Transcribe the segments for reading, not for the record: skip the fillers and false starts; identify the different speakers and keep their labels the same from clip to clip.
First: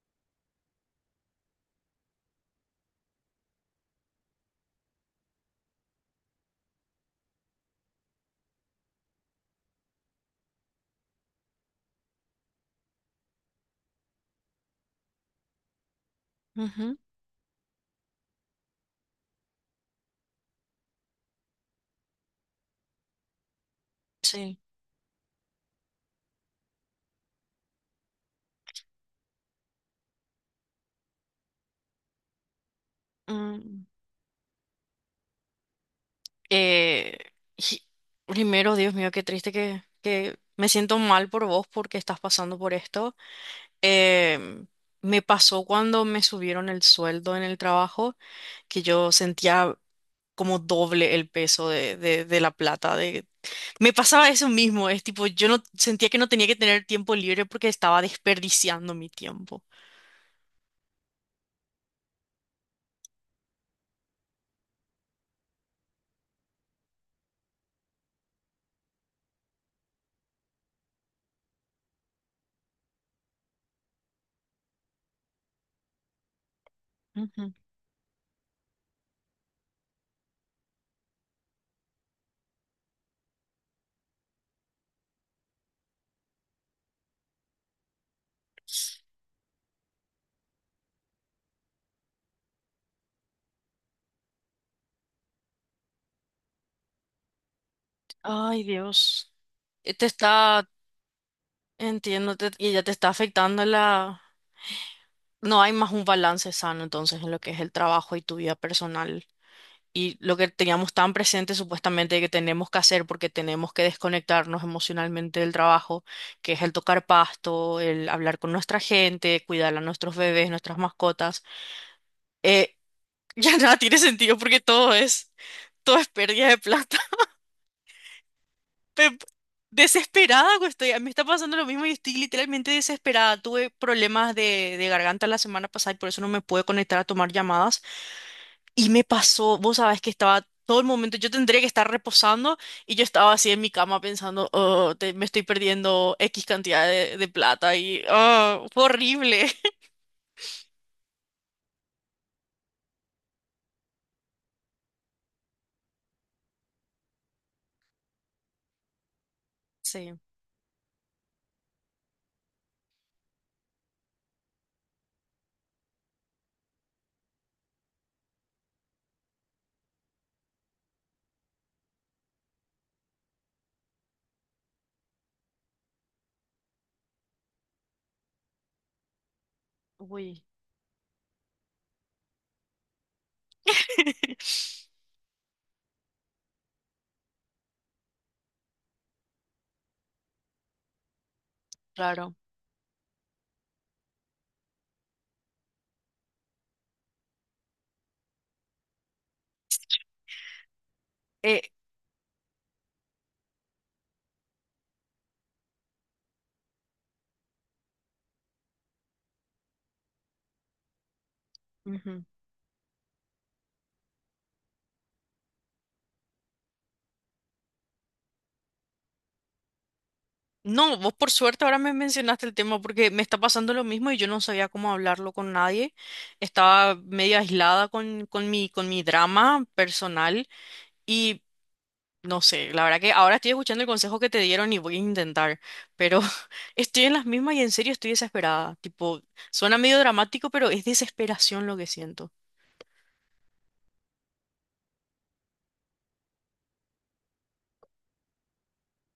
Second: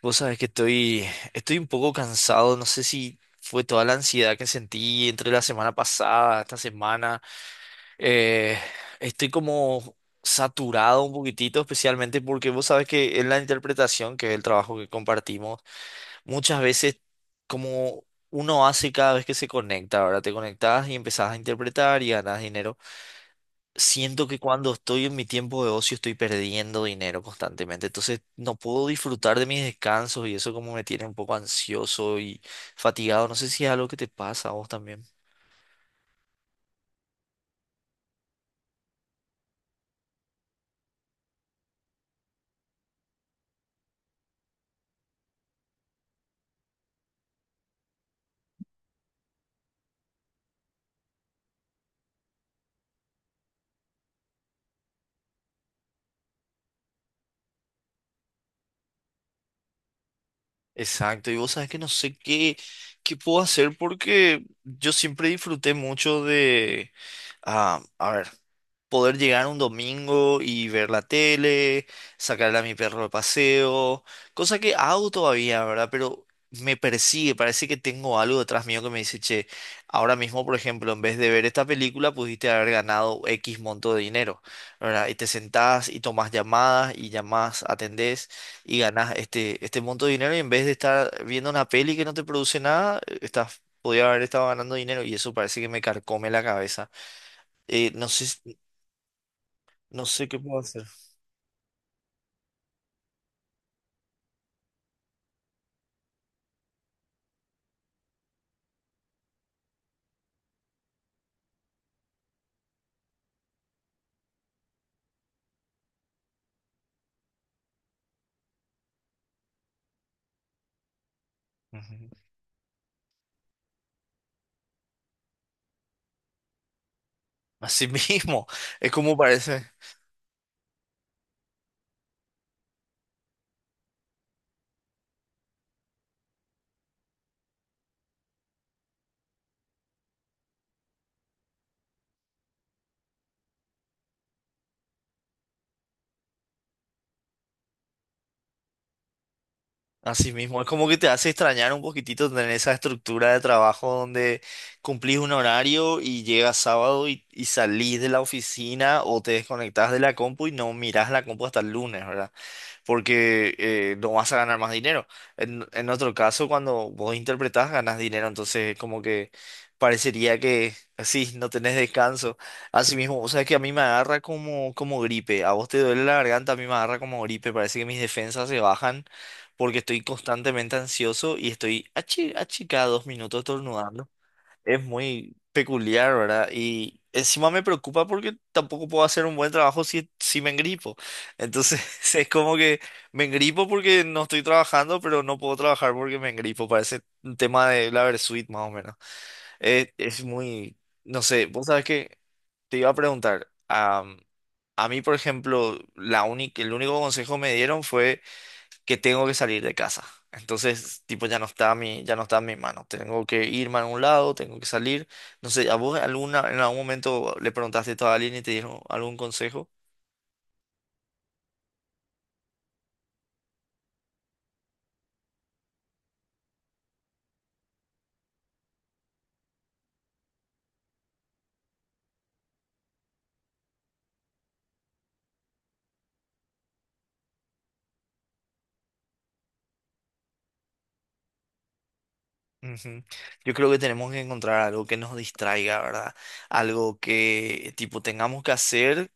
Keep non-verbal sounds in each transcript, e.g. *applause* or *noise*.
Speaker 1: Vos sabés que estoy un poco cansado, no sé si fue toda la ansiedad que sentí entre la semana pasada, esta semana. Eh, Estoy como saturado un poquitito, especialmente porque vos sabés que en la interpretación, que es el trabajo que compartimos, muchas
Speaker 2: Ujú.
Speaker 1: veces como uno hace cada vez que se conecta, ahora te conectás y empezás a interpretar y ganas dinero, siento que
Speaker 2: Sí.
Speaker 1: cuando estoy en mi tiempo de ocio estoy perdiendo dinero constantemente, entonces no puedo disfrutar de mis descansos y eso como me tiene un poco ansioso y fatigado. No sé si es
Speaker 2: Mm,
Speaker 1: algo que te pasa a vos también.
Speaker 2: eh, y- Primero, Dios mío, qué triste que me siento mal por vos porque estás pasando por esto. Em, Me pasó cuando me subieron el sueldo en el trabajo, que yo sentía como doble el peso de la plata. De... Me pasaba eso mismo, es tipo, yo no sentía que no tenía que tener tiempo libre porque estaba desperdiciando mi tiempo.
Speaker 1: Exacto, y vos sabes que no sé qué, qué puedo hacer porque yo siempre disfruté mucho de, ah, a ver, poder llegar un domingo y ver la tele, sacarle a mi perro de paseo, cosa que hago todavía, ¿verdad? Pero me persigue,
Speaker 2: Ujú.
Speaker 1: parece que tengo algo detrás mío que me dice, che, ahora mismo, por ejemplo, en vez de ver esta película, pudiste haber ganado X monto de dinero, ¿verdad? Y te sentás y tomás llamadas y llamás, atendés y ganás este monto de dinero y en vez de estar viendo una peli que no te produce nada, estás... Podría haber estado ganando dinero y eso parece que me carcome la cabeza. Eh, no sé,
Speaker 2: Ay, Dios.
Speaker 1: no
Speaker 2: Te
Speaker 1: sé qué puedo
Speaker 2: está,
Speaker 1: hacer.
Speaker 2: Entiendo, y ya te está afectando la... No hay más un balance sano entonces en lo que es el trabajo y tu vida personal. Y lo que teníamos tan presente supuestamente que tenemos que hacer porque tenemos que desconectarnos emocionalmente del trabajo, que es el tocar pasto, el hablar con nuestra gente, cuidar a nuestros bebés, nuestras mascotas,
Speaker 1: Ujú.
Speaker 2: eh, *laughs* ya nada tiene sentido porque todo es pérdida de plata.
Speaker 1: Así *laughs* mismo, es como
Speaker 2: pe-
Speaker 1: parece.
Speaker 2: Desesperada que estoy. Me está pasando lo mismo y estoy literalmente desesperada. Tuve problemas de garganta la semana pasada y por eso no me pude conectar a tomar llamadas. Y me pasó, vos sabés que estaba todo el momento, yo tendría que estar reposando y yo estaba así en mi cama pensando, oh, me estoy perdiendo X cantidad de plata y oh, fue horrible. *laughs*
Speaker 1: Así mismo, es como que te hace extrañar un poquitito tener esa estructura de trabajo donde cumplís un horario y llegas sábado y salís de la oficina o te desconectás de
Speaker 2: Sí,
Speaker 1: la compu y no mirás la compu hasta el lunes, ¿verdad? Porque no vas a ganar más dinero. En otro caso, cuando vos interpretás, ganas dinero, entonces como que parecería que sí, no tenés descanso. Así mismo, o sea, que a mí me agarra como gripe, a vos te duele la garganta, a mí me agarra como gripe, parece que mis defensas se bajan porque estoy
Speaker 2: uy,
Speaker 1: constantemente ansioso y estoy achi, achica dos minutos estornudando. Es
Speaker 2: *laughs*
Speaker 1: muy peculiar, ¿verdad? Y encima me preocupa porque tampoco puedo hacer un buen trabajo si me engripo. Entonces *laughs* es
Speaker 2: claro.
Speaker 1: como que me engripo porque no estoy trabajando, pero no puedo trabajar porque me engripo. Parece un tema de la Versuit más o menos. Es muy, no sé,
Speaker 2: Eh,
Speaker 1: vos sabés que te iba a preguntar, a mí, por ejemplo, el único consejo que me dieron fue que tengo que salir de casa. Entonces, tipo, ya no
Speaker 2: ujú.
Speaker 1: está en mi mano. Tengo que irme a un lado, tengo que salir. No sé, ¿a vos alguna, en algún momento le preguntaste esto a alguien y te dieron algún consejo?
Speaker 2: No, vos por suerte ahora me mencionaste el tema porque me está pasando lo mismo y yo no sabía cómo hablarlo con nadie. Estaba medio aislada con mi drama personal y no sé, la verdad que ahora estoy escuchando el consejo que te dieron y voy a intentar, pero *laughs* estoy en las mismas y en serio estoy desesperada. Tipo, suena medio dramático, pero es desesperación lo que siento.
Speaker 1: Ujú. Yo creo que tenemos que encontrar algo que nos distraiga, ¿verdad? Algo que tipo tengamos que hacer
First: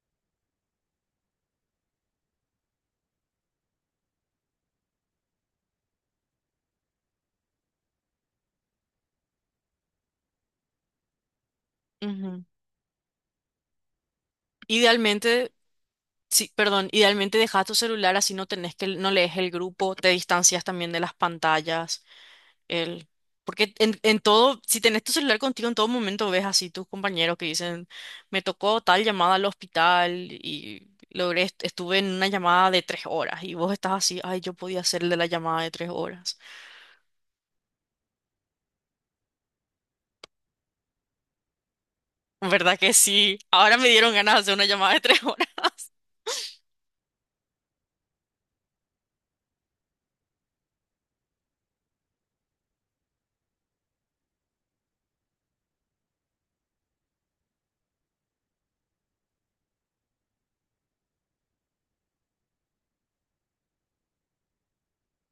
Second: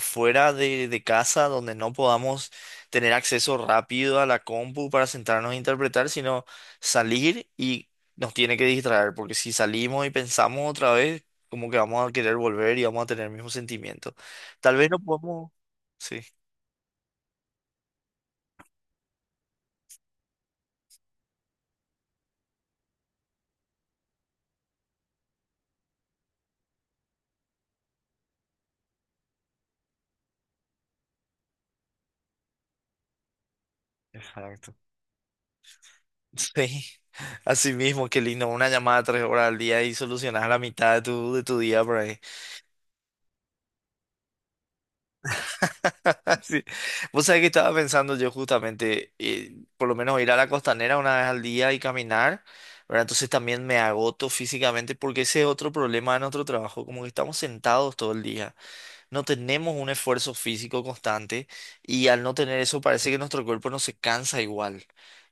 Speaker 1: fuera de casa, donde no podamos tener acceso rápido a la compu para sentarnos a interpretar, sino salir y nos tiene que distraer, porque si salimos y pensamos otra vez, como que vamos a querer
Speaker 2: Ujú.
Speaker 1: volver y vamos a tener el mismo sentimiento. Tal vez no podemos...
Speaker 2: Idealmente,
Speaker 1: Sí.
Speaker 2: sí, perdón, idealmente dejas tu celular así no tenés que, no lees el grupo, te distancias también de las pantallas. El, en todo, si tenés tu celular contigo en todo momento, ves así tus compañeros que dicen, me tocó tal llamada al hospital y logré, estuve en una llamada de tres horas y vos estás así, ay, yo
Speaker 1: Exacto.
Speaker 2: podía hacer el de la llamada de tres horas.
Speaker 1: Sí, así mismo, qué lindo. Una llamada 3 horas al día y solucionas la mitad de tu día por ahí.
Speaker 2: ¿Verdad que sí? Ahora me dieron ganas de hacer una llamada de tres *laughs* horas.
Speaker 1: *laughs* Sí. Vos sabés que estaba pensando yo justamente, por lo menos ir a la costanera una vez al día y caminar, ¿verdad? Entonces también me agoto físicamente porque ese es otro problema de nuestro trabajo, como que estamos sentados todo el día. No tenemos un esfuerzo físico constante y al no tener eso parece que nuestro cuerpo no se cansa igual.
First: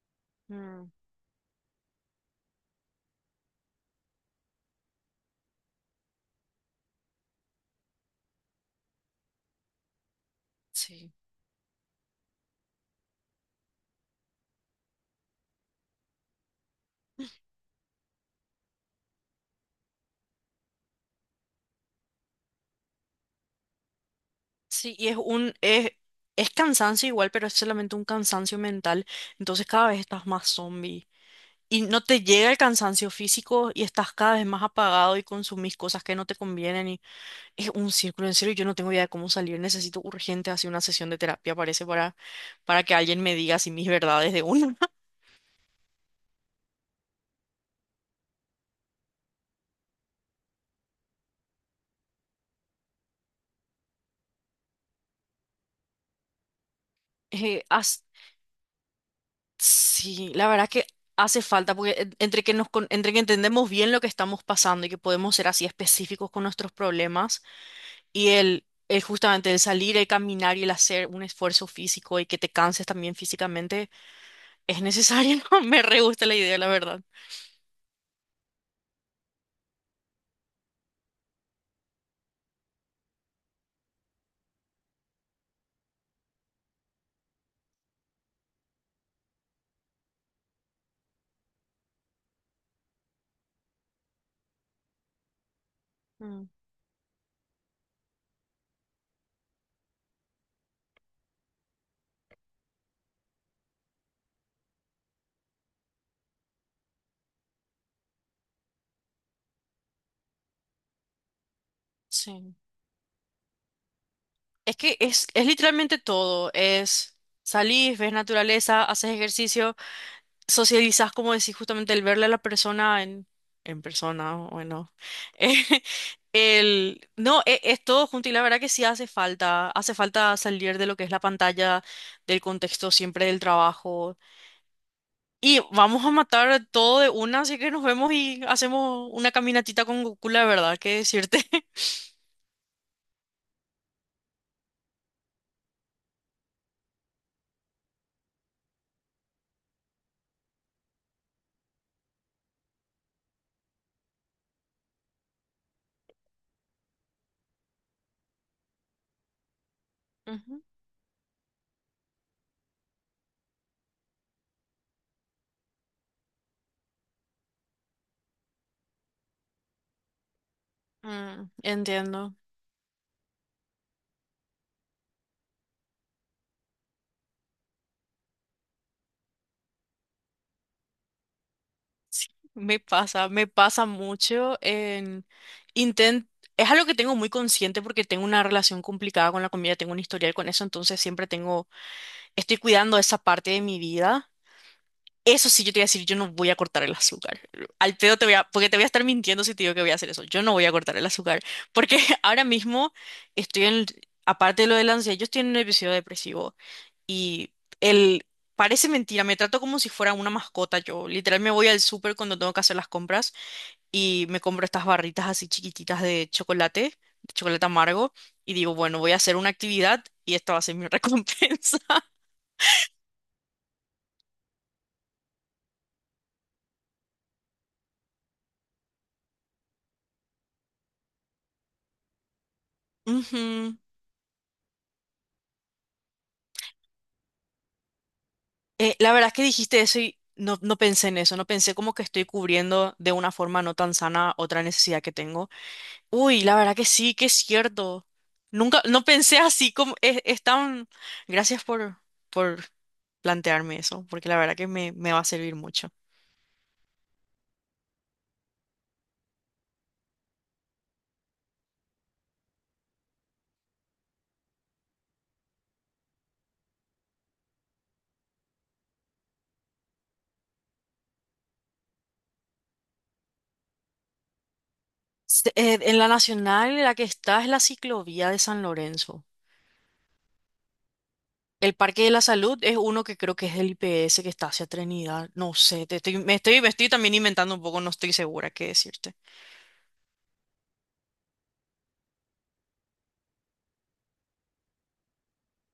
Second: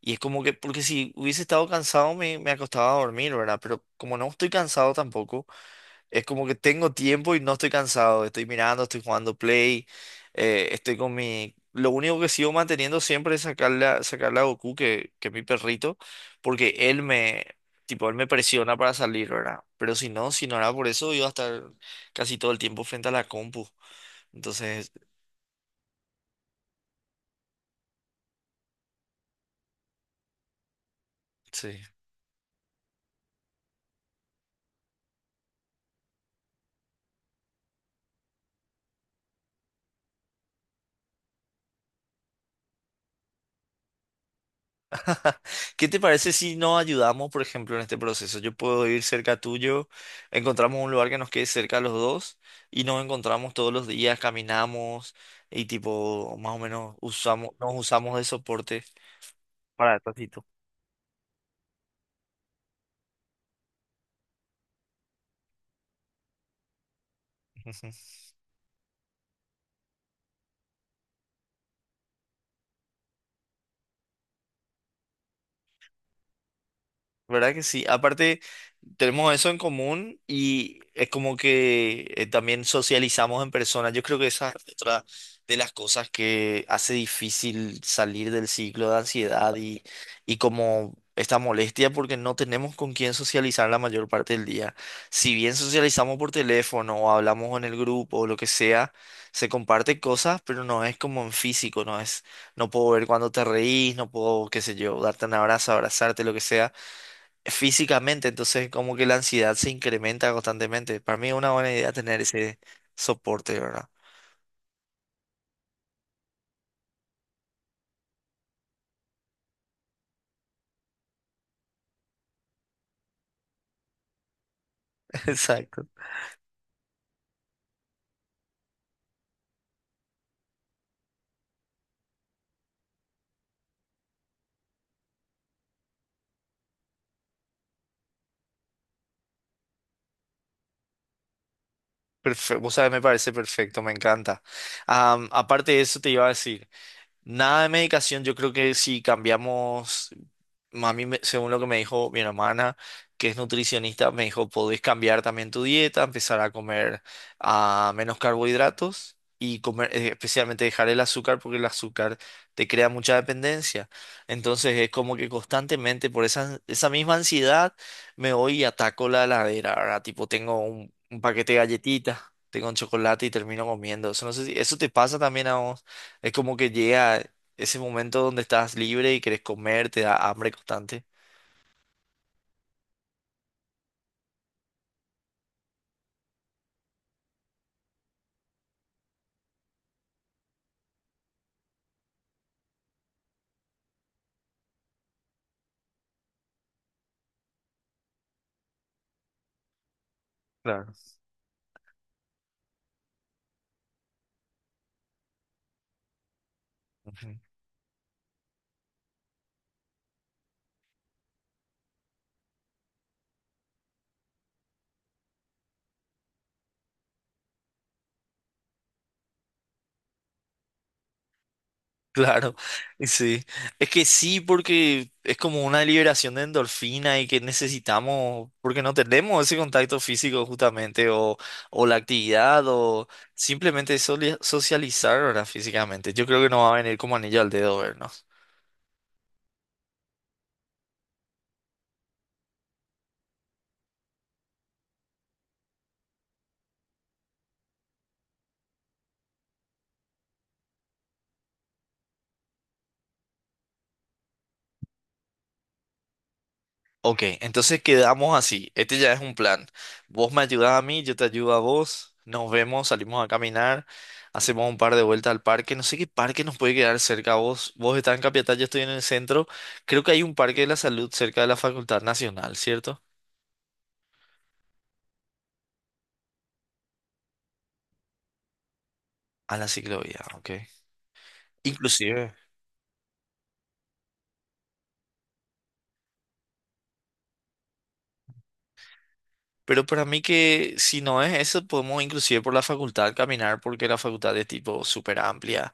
Speaker 1: Y es como que, porque
Speaker 2: Mm.
Speaker 1: si hubiese estado cansado me acostaba a dormir, ¿verdad? Pero como no estoy cansado tampoco, es como que tengo tiempo y no estoy cansado. Estoy mirando, estoy jugando play, estoy
Speaker 2: Sí,
Speaker 1: con mi... Lo único que sigo manteniendo siempre es sacarle a Goku, que es mi perrito, porque tipo, él me presiona para salir, ¿verdad? Pero si no, si no era por eso, iba a estar casi todo el tiempo frente a la compu. Entonces,
Speaker 2: sí, y es un, es, es cansancio igual, pero es solamente un cansancio mental. Entonces cada vez estás más zombie.
Speaker 1: sí.
Speaker 2: Y no te llega el cansancio físico y estás cada vez más apagado y consumís cosas que no te convienen y es un círculo en serio, yo no tengo idea de cómo salir, necesito urgente así una sesión de terapia, parece, para que alguien me diga así mis verdades de una. *laughs*
Speaker 1: *laughs* ¿Qué te parece si nos ayudamos, por ejemplo, en este proceso? Yo puedo ir cerca tuyo, encontramos un lugar que nos quede cerca a los dos y nos encontramos todos los días, caminamos y tipo, más o menos usamos,
Speaker 2: Eh,
Speaker 1: nos
Speaker 2: as-
Speaker 1: usamos de soporte para el
Speaker 2: sí,
Speaker 1: ratito.
Speaker 2: la verdad que hace falta, porque entre que entendemos bien lo que estamos pasando y que podemos ser así específicos con nuestros problemas
Speaker 1: *laughs*
Speaker 2: y el justamente el salir, el caminar y el hacer un esfuerzo físico y que te canses también físicamente. Es necesario, *laughs* me re gusta la idea, la verdad.
Speaker 1: ¿Verdad que sí? Aparte, tenemos eso en común y es como que también socializamos en persona. Yo creo que esa es otra de las cosas que hace difícil salir del ciclo de y como esta molestia porque no tenemos con quién socializar la mayor parte del día. Si bien socializamos por
Speaker 2: Mm.
Speaker 1: teléfono o hablamos en el grupo o lo que sea, se comparte cosas, pero no es como en físico, no puedo ver cuando te reís, no puedo, qué sé yo, darte un abrazo, abrazarte, lo que sea físicamente, entonces como que la ansiedad se incrementa constantemente. Para mí es una buena idea tener
Speaker 2: Sí.
Speaker 1: ese soporte, ¿verdad?
Speaker 2: Es es literalmente todo. Es salís, ves naturaleza, haces ejercicio, socializás, como decís, justamente el verle a la persona en persona, bueno.
Speaker 1: *laughs*
Speaker 2: *laughs*
Speaker 1: Exacto.
Speaker 2: El, no, e- Es todo junto y la verdad que sí hace falta. Hace falta salir de lo que es la pantalla, del contexto siempre del trabajo. Y vamos a matar todo de una, así que nos vemos y hacemos una caminatita con Goku, la verdad, que decirte.
Speaker 1: Perfecto. Vos sabés, me parece perfecto, me encanta. Aparte de eso, te iba a decir. Nada de medicación, yo creo que si cambiamos, según lo que me dijo mi hermana, que es nutricionista, me dijo, podés cambiar también tu dieta, empezar a comer, ah, menos carbohidratos y comer,
Speaker 2: Ujú.
Speaker 1: especialmente dejar el azúcar porque el azúcar te crea mucha dependencia. Entonces es como que constantemente por esa misma ansiedad me voy y ataco la heladera, ¿verdad? Tipo, tengo un
Speaker 2: Mm,
Speaker 1: paquete de galletitas,
Speaker 2: entiendo.
Speaker 1: tengo un chocolate y termino comiendo. Eso no sé si, ¿eso te pasa también a vos? Es como que llega ese momento donde estás libre y querés comer, te da hambre constante.
Speaker 2: Me pasa mucho en intent es algo que tengo muy consciente porque tengo una relación complicada con la comida, tengo un historial con eso, entonces siempre tengo, estoy cuidando esa parte de mi vida. Eso sí, yo te voy a decir, yo no voy a cortar el azúcar. Al pedo te voy a, porque te voy a estar mintiendo si te digo que voy a hacer eso. Yo no voy a
Speaker 1: Claro.
Speaker 2: cortar el azúcar, porque *laughs* ahora mismo estoy en, aparte de lo de la ansiedad, yo estoy en un episodio depresivo
Speaker 1: Ujú.
Speaker 2: y el, parece mentira, me trato como si fuera una mascota. Yo literal me voy al súper cuando tengo que hacer las compras y me compro estas barritas así chiquititas de chocolate amargo, y digo, bueno, voy a hacer una actividad y esta va a ser mi *laughs* recompensa.
Speaker 1: Claro, *laughs* sí. Es que sí, porque es como una liberación de endorfina y que necesitamos, porque no tenemos ese contacto físico justamente, o la actividad, o
Speaker 2: Ujú.
Speaker 1: simplemente soli- socializar ahora físicamente. Yo creo que nos va a venir como anillo al dedo vernos.
Speaker 2: La verdad es que dijiste eso y no, no pensé en eso, no pensé como que estoy cubriendo de una forma no tan sana otra necesidad que tengo. Uy, la verdad que sí, que es cierto. Nunca, no pensé así como es tan... Gracias por plantearme eso, porque la verdad que me va a servir mucho.
Speaker 1: Ok, entonces quedamos así. Este ya es un plan. Vos me ayudás a mí, yo te ayudo a vos. Nos vemos, salimos a caminar, hacemos un par de vueltas al parque. No sé qué parque nos puede quedar cerca a vos. Vos estás en Capiatá, yo estoy en el centro. Creo que hay un parque de la salud cerca de la Facultad Nacional, ¿cierto?
Speaker 2: En la nacional, la que está es la ciclovía de San Lorenzo.
Speaker 1: A la ciclovía, ok.
Speaker 2: El Parque de la
Speaker 1: Inclusive.
Speaker 2: Salud es uno que creo que es del IPS que está hacia Trinidad. No sé, te estoy, me estoy, me estoy también inventando un poco, no estoy segura qué decirte.
Speaker 1: Pero para mí que si no es eso, podemos inclusive por la facultad caminar porque la facultad es tipo súper amplia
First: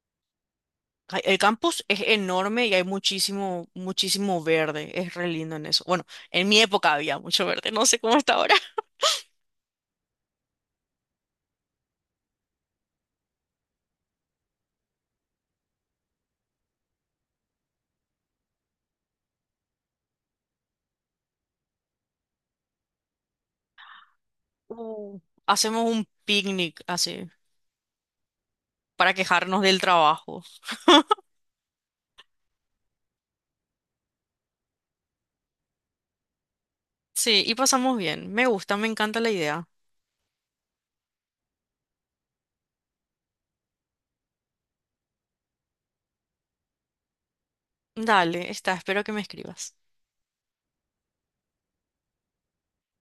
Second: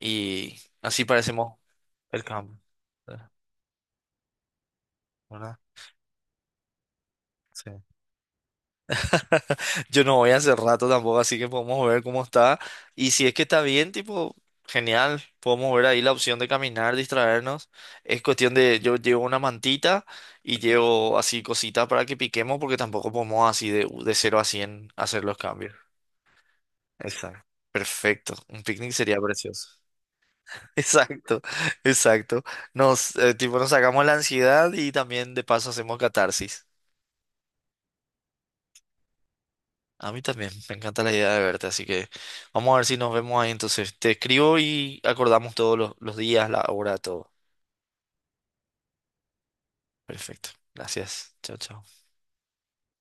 Speaker 1: y así
Speaker 2: Ay, el
Speaker 1: parecemos
Speaker 2: campus es
Speaker 1: el campo.
Speaker 2: enorme y hay muchísimo, muchísimo verde. Es re lindo
Speaker 1: ¿Verdad?
Speaker 2: en eso. Bueno, en mi época había mucho verde,
Speaker 1: Sí.
Speaker 2: no sé cómo está ahora. *laughs*
Speaker 1: *laughs* Yo no voy hace rato tampoco, así que podemos ver cómo está. Y si es que está bien, tipo, genial. Podemos ver ahí la opción de caminar, distraernos. Es cuestión de, yo llevo una mantita y llevo así cositas para que piquemos, porque tampoco podemos así de 0 a 100
Speaker 2: Uh.
Speaker 1: hacer los cambios.
Speaker 2: Hacemos un picnic así
Speaker 1: Exacto. Perfecto. Un picnic
Speaker 2: para
Speaker 1: sería
Speaker 2: quejarnos
Speaker 1: precioso.
Speaker 2: del trabajo.
Speaker 1: *laughs* Exacto, exacto. Tipo, nos sacamos la ansiedad y también de paso hacemos catarsis.
Speaker 2: Sí, y pasamos bien. Me gusta, me encanta la idea.
Speaker 1: A mí también, me encanta la idea de verte, así que vamos a ver si nos vemos ahí entonces. Te escribo y acordamos los días, la hora, todo.
Speaker 2: Dale, está, espero que me escribas.
Speaker 1: Perfecto. Gracias. Chao, chao.